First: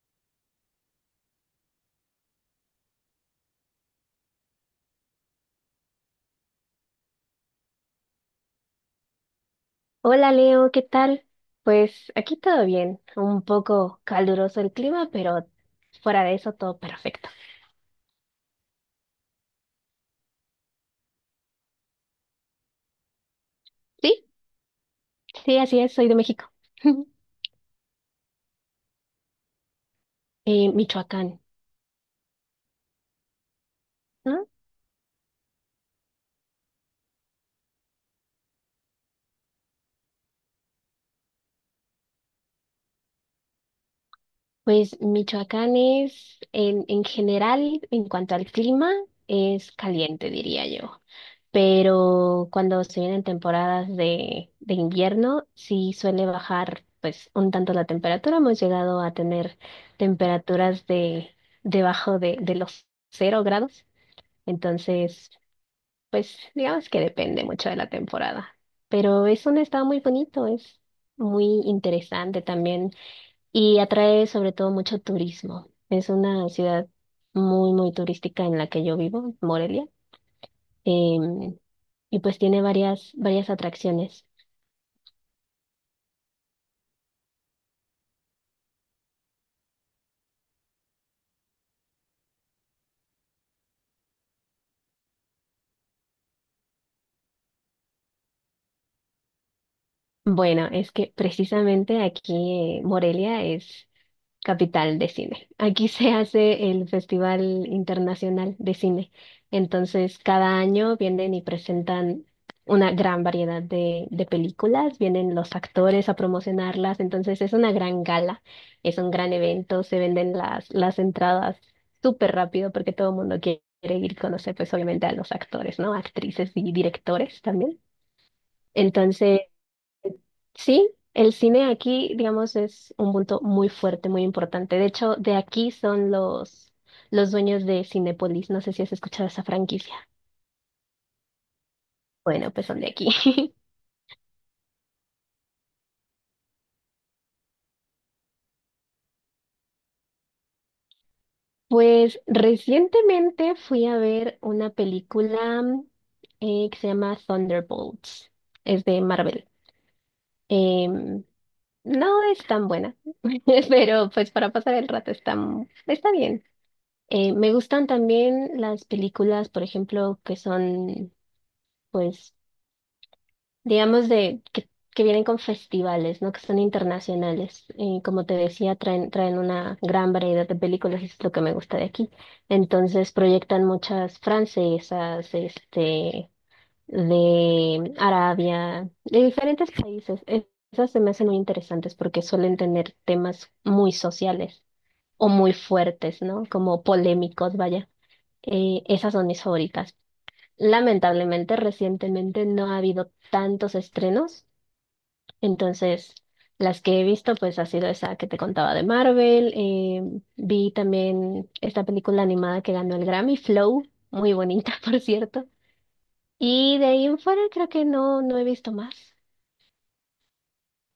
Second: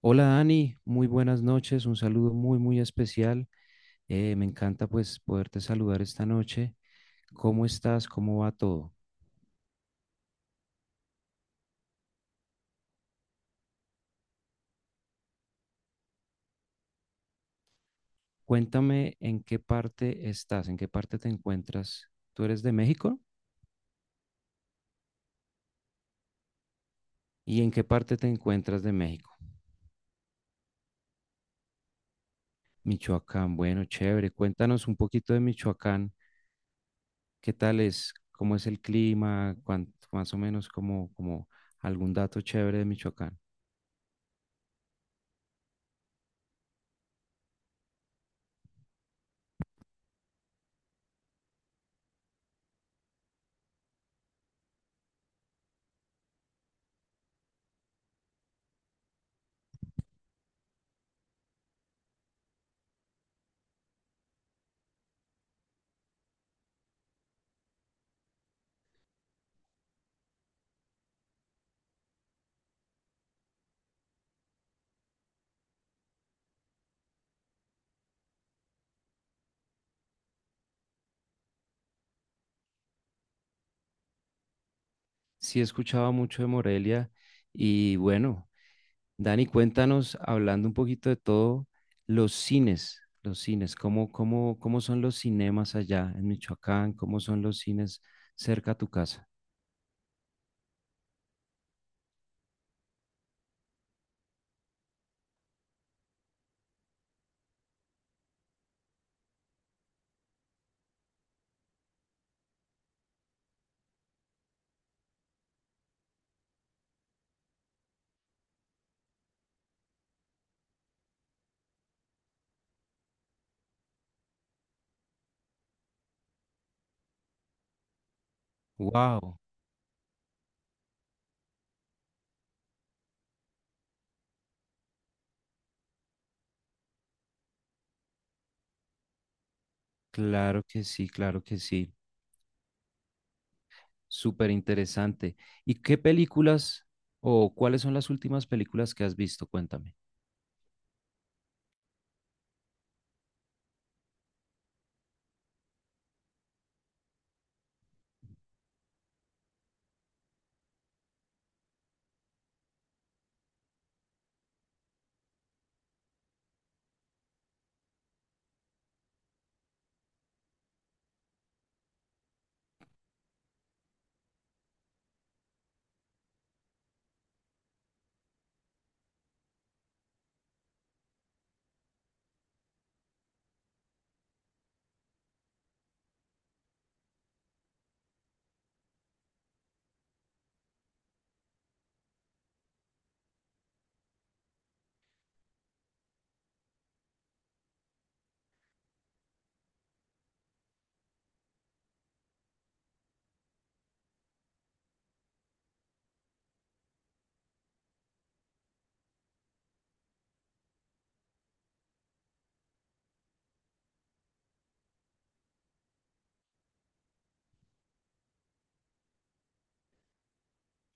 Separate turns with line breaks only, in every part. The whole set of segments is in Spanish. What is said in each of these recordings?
Hola Dani, muy buenas noches, un saludo muy muy especial. Me encanta pues poderte saludar esta noche. ¿Cómo estás? ¿Cómo va todo?
Hola Leo, ¿qué tal? Pues aquí todo bien, un poco caluroso el clima, pero fuera de eso todo perfecto.
Cuéntame en qué parte estás, en qué parte te encuentras. ¿Tú eres de México?
Sí, sí, así es, soy de México.
¿Y en qué parte te encuentras de México?
Michoacán,
Michoacán, bueno, chévere.
¿no?
Cuéntanos un poquito de Michoacán. ¿Qué tal es? ¿Cómo es el clima? Más o menos como algún dato chévere de Michoacán.
Pues Michoacán es, en general, en cuanto al clima, es caliente, diría yo. Pero cuando se vienen temporadas de invierno, sí suele bajar pues un tanto la temperatura. Hemos llegado a tener temperaturas de debajo de los cero grados. Entonces, pues digamos que depende mucho de la temporada. Pero es un estado muy bonito, es muy interesante también y atrae sobre todo mucho turismo. Es una ciudad muy, muy turística en la que yo vivo, Morelia. Em, y pues tiene varias, varias atracciones.
Sí, he escuchado mucho de Morelia y bueno. Dani, cuéntanos, hablando un poquito de todo, los cines, ¿cómo son los cinemas allá en Michoacán? ¿Cómo son los cines cerca a tu casa?
Bueno, es que precisamente aquí Morelia es capital de cine. Aquí se hace el Festival Internacional de Cine. Entonces, cada año vienen y presentan una gran variedad de películas, vienen los actores a promocionarlas, entonces es una gran gala, es un gran evento, se venden las entradas súper rápido porque todo el mundo quiere ir a conocer, pues obviamente a los actores, ¿no? Actrices y directores también.
Wow,
Entonces, sí, el cine aquí, digamos, es un punto muy fuerte, muy importante. De hecho, de aquí son los dueños de Cinépolis. No sé si has escuchado esa franquicia.
claro que sí,
Bueno, pues son de aquí.
súper interesante. ¿Y qué películas o cuáles son las últimas películas que has visto? Cuéntame.
Pues recientemente fui a ver una película que se llama Thunderbolts. Es de Marvel. Em, no es tan buena, pero pues para pasar el rato está, está bien. Me gustan también las películas, por ejemplo, que son, pues, digamos, que vienen con festivales, ¿no? Que son internacionales. Como te decía, traen, traen una gran variedad de películas, y es lo que me gusta de aquí. Entonces, proyectan muchas francesas, este, de Arabia, de diferentes países. Esas se me hacen muy interesantes porque suelen tener temas muy sociales o muy fuertes, ¿no? Como polémicos, vaya. Esas son mis favoritas. Lamentablemente, recientemente no ha habido tantos estrenos, entonces las que he visto pues ha sido esa que te contaba de Marvel. Vi también esta película animada que ganó el Grammy, Flow, muy bonita, por cierto. Y de ahí en fuera creo que no, no he visto más.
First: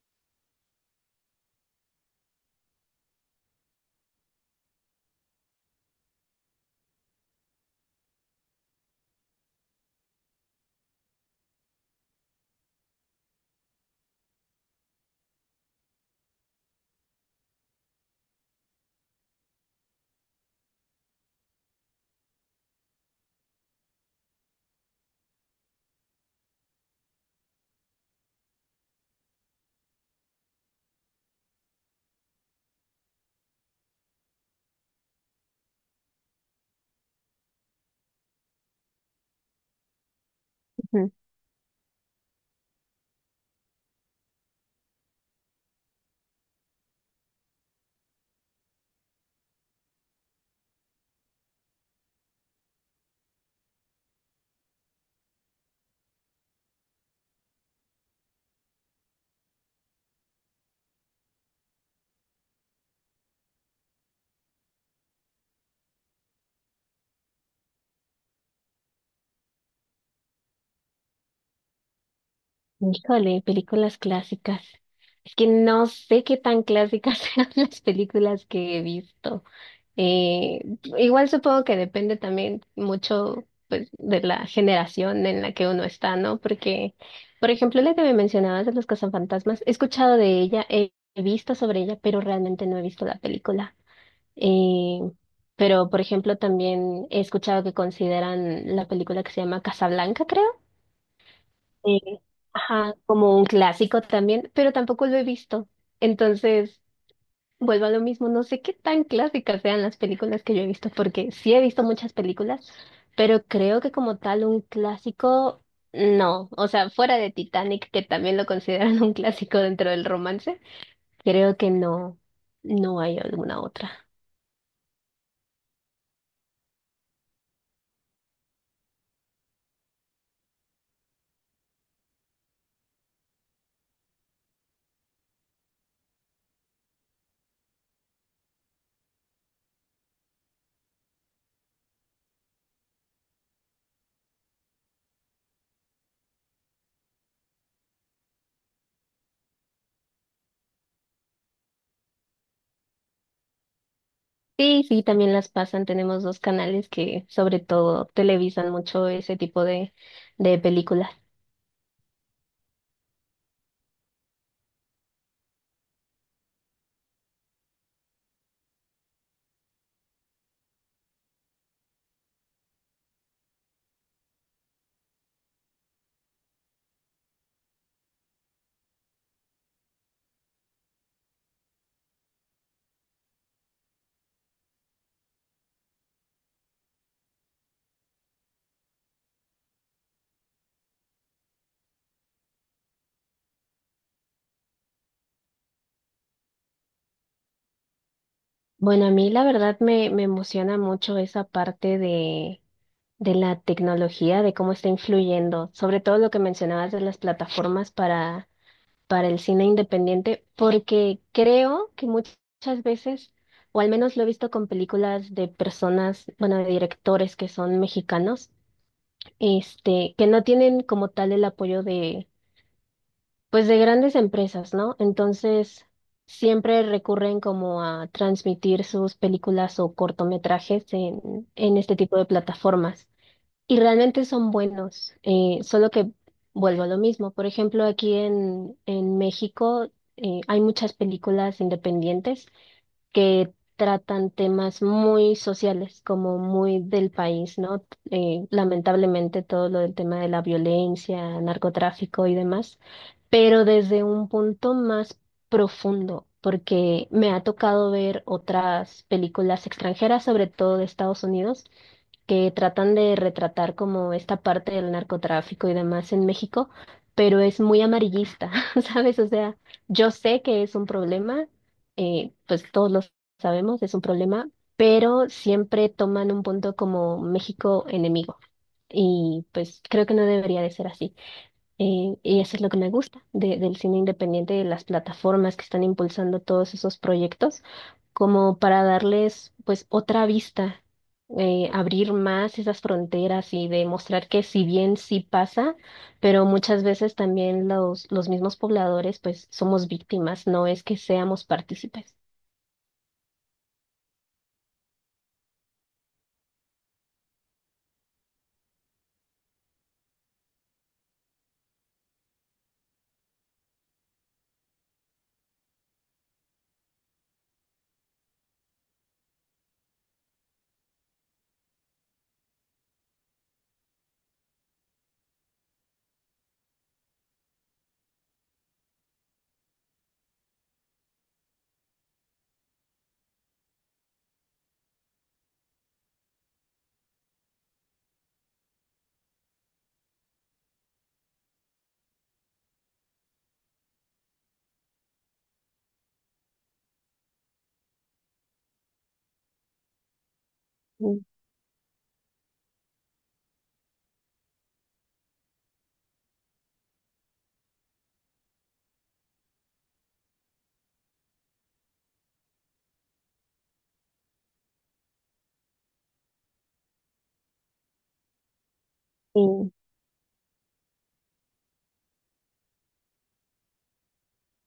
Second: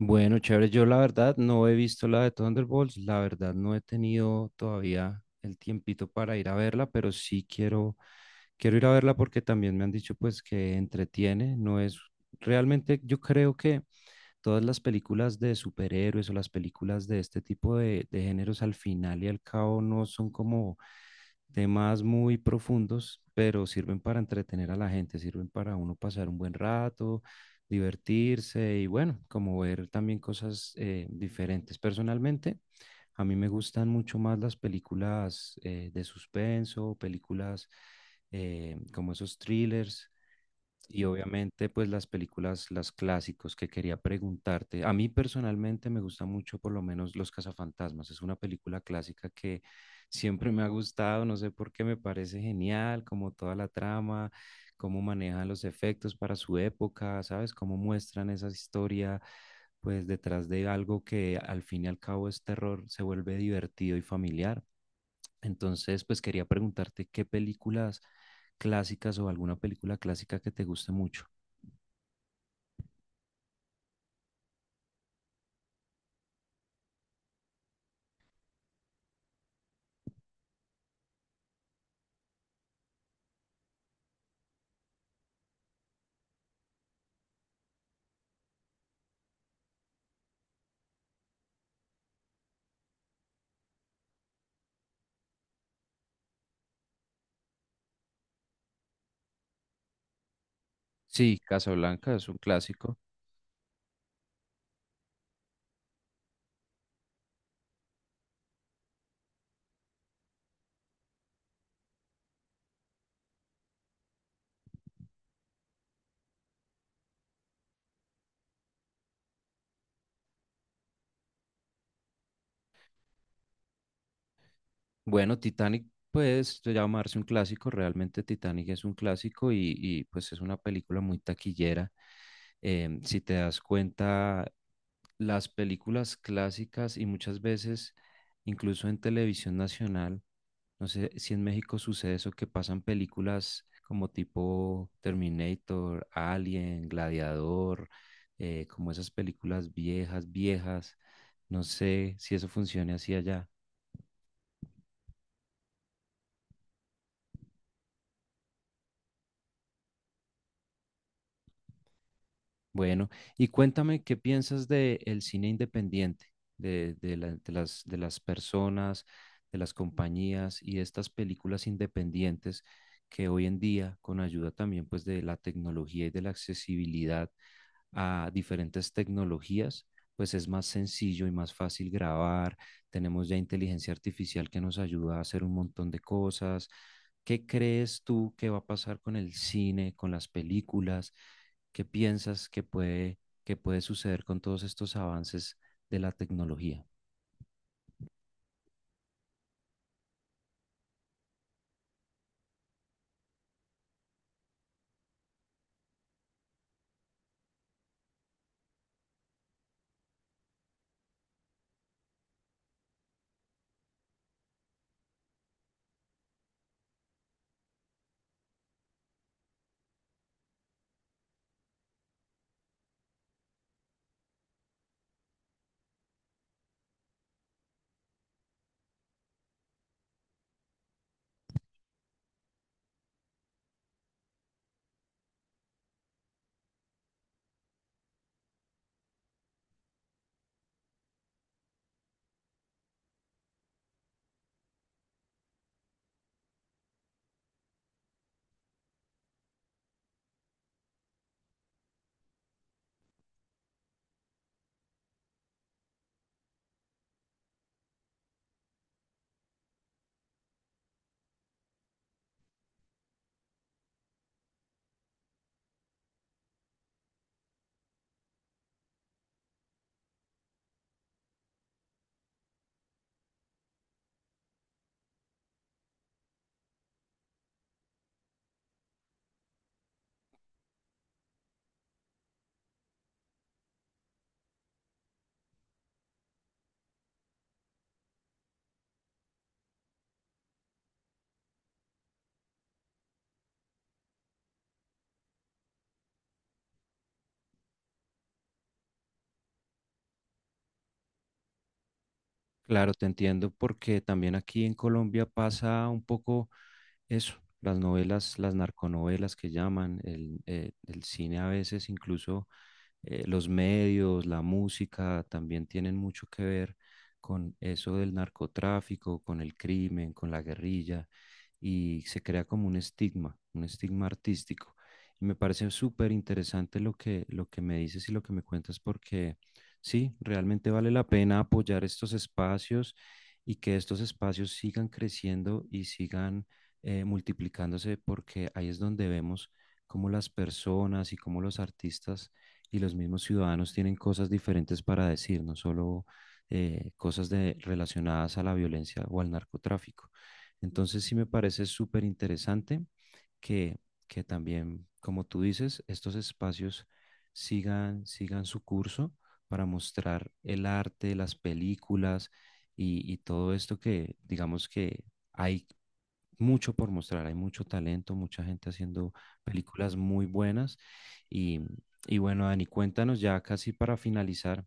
Bueno, chévere, yo la verdad no he visto la de Thunderbolts, la verdad no he tenido todavía el tiempito para ir a verla, pero sí quiero Quiero ir a verla porque también me han dicho pues que entretiene, no es realmente yo creo que todas las películas de superhéroes o las películas de este tipo de géneros al final y al cabo no son como temas muy profundos, pero sirven para entretener a la gente, sirven para uno pasar un buen rato, divertirse y bueno, como ver también cosas diferentes. Personalmente, a mí me gustan mucho más las películas de suspenso, películas como esos thrillers y obviamente, pues las películas, las clásicos que quería preguntarte. A mí personalmente me gusta mucho, por lo menos, Los Cazafantasmas. Es una película clásica que siempre me ha gustado. No sé por qué me parece genial, como toda la trama, cómo manejan los efectos para su época, ¿sabes? Cómo muestran esa historia, pues detrás de algo que al fin y al cabo es terror, se vuelve divertido y familiar. Entonces, pues quería preguntarte qué películas clásicas o alguna película clásica que te guste mucho.
Ujú. Híjole, películas clásicas. Es que no sé qué tan clásicas eran las películas que he visto. Eh, Igual supongo que depende también mucho pues, de la generación en la que uno está, ¿no? Porque, por ejemplo, la que me mencionabas de los cazafantasmas, he escuchado de ella, he visto sobre ella, pero realmente no he visto la película. Eh, pero, por ejemplo, también he escuchado que consideran la película que se llama Casablanca, creo.
Sí, Casablanca
eh,
es un
ajá,
clásico.
como un clásico también, pero tampoco lo he visto. Entonces, vuelvo a lo mismo, no sé qué tan clásicas sean las películas que yo he visto, porque sí he visto muchas películas, pero creo que como tal un clásico, no. O sea, fuera de Titanic, que también lo consideran un clásico dentro del romance, creo que no, no hay alguna otra.
Bueno, Titanic puede llamarse un clásico, realmente Titanic es un clásico y pues es una película muy taquillera. Em, si te das cuenta, las películas clásicas y muchas veces, incluso en televisión nacional, no sé si en México sucede eso, que pasan películas como tipo Terminator, Alien, Gladiador, como esas películas viejas, viejas. No sé si eso funcione así allá.
Sí, sí, también las pasan. Tenemos dos canales que sobre todo televisan mucho ese tipo de películas.
Bueno, y cuéntame qué piensas del cine independiente, de las personas, de las compañías y de estas películas independientes que hoy en día, con ayuda también pues de la tecnología y de la accesibilidad a diferentes tecnologías, pues es más sencillo y más fácil grabar. Tenemos ya inteligencia artificial que nos ayuda a hacer un montón de cosas. ¿Qué crees tú que va a pasar con el cine, con las películas? ¿Qué piensas que puede suceder con todos estos avances de la tecnología?
Bueno, a mí la verdad me, me emociona mucho esa parte de la tecnología, de cómo está influyendo, sobre todo lo que mencionabas de las plataformas para el cine independiente, porque creo que muchas veces, o al menos lo he visto con películas de personas, bueno, de directores que son mexicanos, este, que no tienen como tal el apoyo de, pues de grandes empresas, ¿no? Entonces, siempre recurren como a transmitir sus películas o cortometrajes en este tipo de plataformas. Y realmente son buenos, solo que vuelvo a lo mismo. Por ejemplo, aquí en México hay muchas películas independientes que tratan temas muy sociales, como muy del país, ¿no? Lamentablemente todo lo del tema de la violencia, narcotráfico y demás, pero desde un punto más profundo, porque me ha tocado ver otras películas extranjeras, sobre todo de Estados Unidos que tratan de retratar como esta parte del narcotráfico y demás en México, pero es muy amarillista, ¿sabes? O sea, yo sé que es un problema, pues todos lo sabemos, es un problema, pero siempre toman un punto como México enemigo y pues creo que no debería de ser así. Y eso es lo que me gusta del cine independiente, de las plataformas que están impulsando todos esos proyectos, como para darles pues otra vista, abrir más esas fronteras y demostrar que si bien sí pasa, pero muchas veces también los mismos pobladores pues somos víctimas, no es que seamos partícipes.
Claro, te entiendo, porque también aquí en Colombia pasa un poco eso, las novelas, las narconovelas que llaman, el cine a veces incluso los medios, la música también tienen mucho que ver con eso del narcotráfico, con el crimen, con la guerrilla, y se crea como un estigma artístico. Y me parece súper interesante lo que me dices y lo que me cuentas, porque sí, realmente vale la pena apoyar estos espacios y que estos espacios sigan creciendo y sigan multiplicándose, porque ahí es donde vemos cómo las personas y cómo los artistas y los mismos ciudadanos tienen cosas diferentes para decir, no solo cosas de, relacionadas a la violencia o al narcotráfico. Entonces sí
Mm,
me parece súper interesante que, que también, como tú dices, estos espacios sigan su curso para mostrar el arte, las películas y todo esto que digamos que hay mucho por mostrar, hay mucho talento, mucha gente haciendo
y,
películas muy buenas. Y, y bueno, Dani, cuéntanos ya casi para finalizar,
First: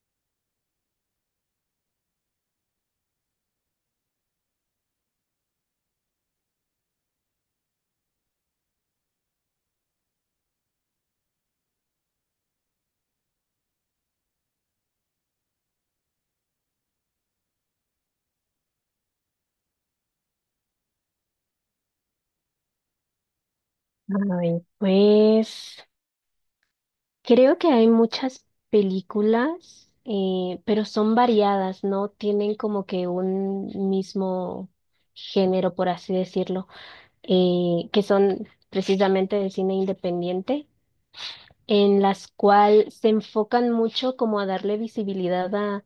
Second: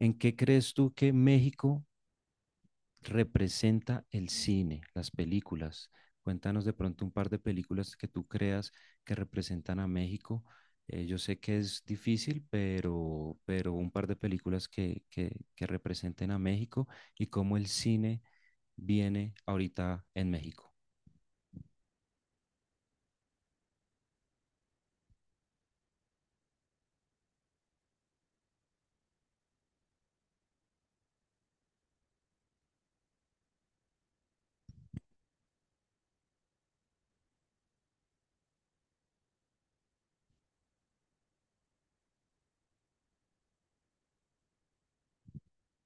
¿en qué crees tú que México representa el cine, las películas? Cuéntanos de pronto un par de películas que tú creas que representan a México. Yo sé que es difícil, pero un par de películas que representen a México y cómo el cine viene ahorita en México.
a pues creo que hay muchas películas, pero son variadas, no tienen como que un mismo género, por así decirlo, que son precisamente de cine independiente, en las cuales se enfocan mucho como a darle visibilidad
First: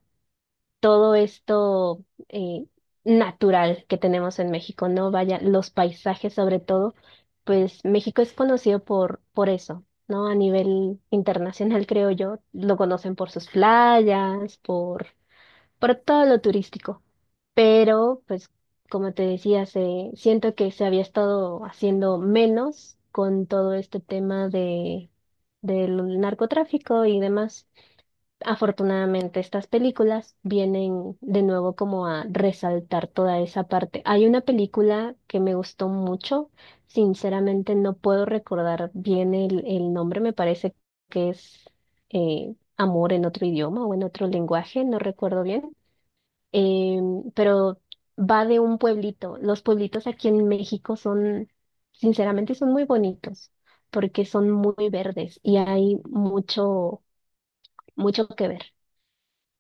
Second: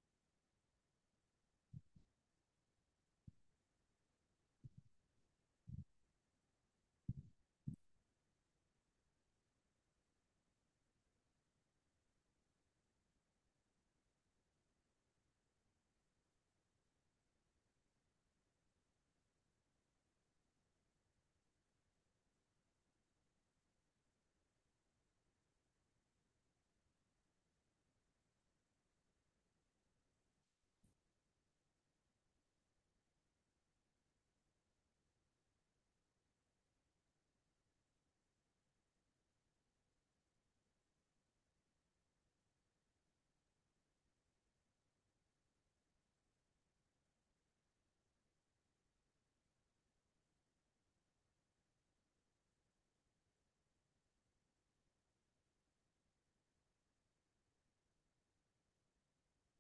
todo esto natural que tenemos en México, ¿no? Vaya, los paisajes sobre todo, pues México es conocido por eso, ¿no? A nivel internacional, creo yo, lo conocen por sus playas, por todo lo turístico. Pero, pues, como te decía, se, siento que se había estado haciendo menos con todo este tema de, del narcotráfico y demás. Afortunadamente, estas películas vienen de nuevo como a resaltar toda esa parte. Hay una película que me gustó mucho, sinceramente no puedo recordar bien el nombre, me parece que es Amor en otro idioma o en otro lenguaje, no recuerdo bien, pero va de un pueblito. Los pueblitos aquí en México son, sinceramente, son muy bonitos porque son muy verdes y hay mucho, mucho que ver.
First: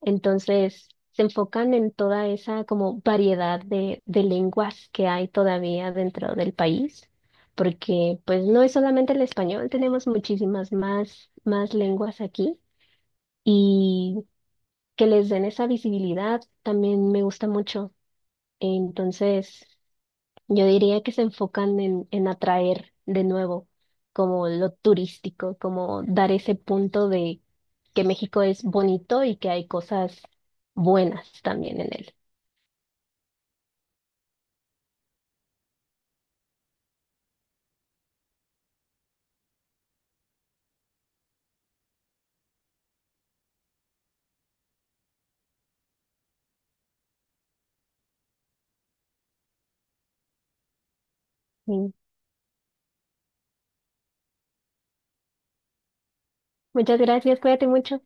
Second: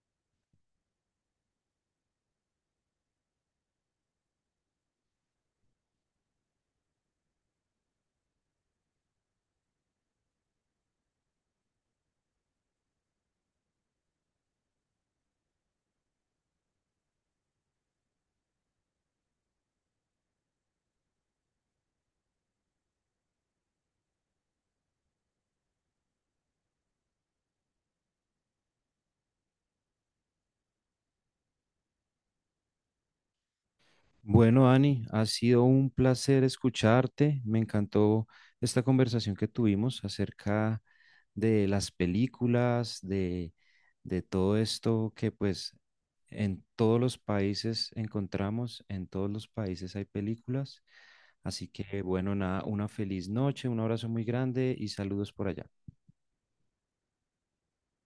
Entonces, se enfocan en toda esa como variedad de lenguas que hay todavía dentro del país, porque pues no es solamente el español, tenemos muchísimas más, más lenguas aquí y que les den esa visibilidad también me gusta mucho. Entonces, yo diría que se enfocan en atraer de nuevo como lo turístico, como dar ese punto de que México es bonito y que hay cosas buenas también en él.
Bueno, Ani, ha sido un placer escucharte. Me encantó esta conversación que tuvimos acerca de las películas, de todo esto que pues en todos los países encontramos, en todos los países hay películas. Así
Mm.
que bueno, nada, una feliz noche, un abrazo muy grande y saludos por allá.
Muchas gracias, cuídate mucho.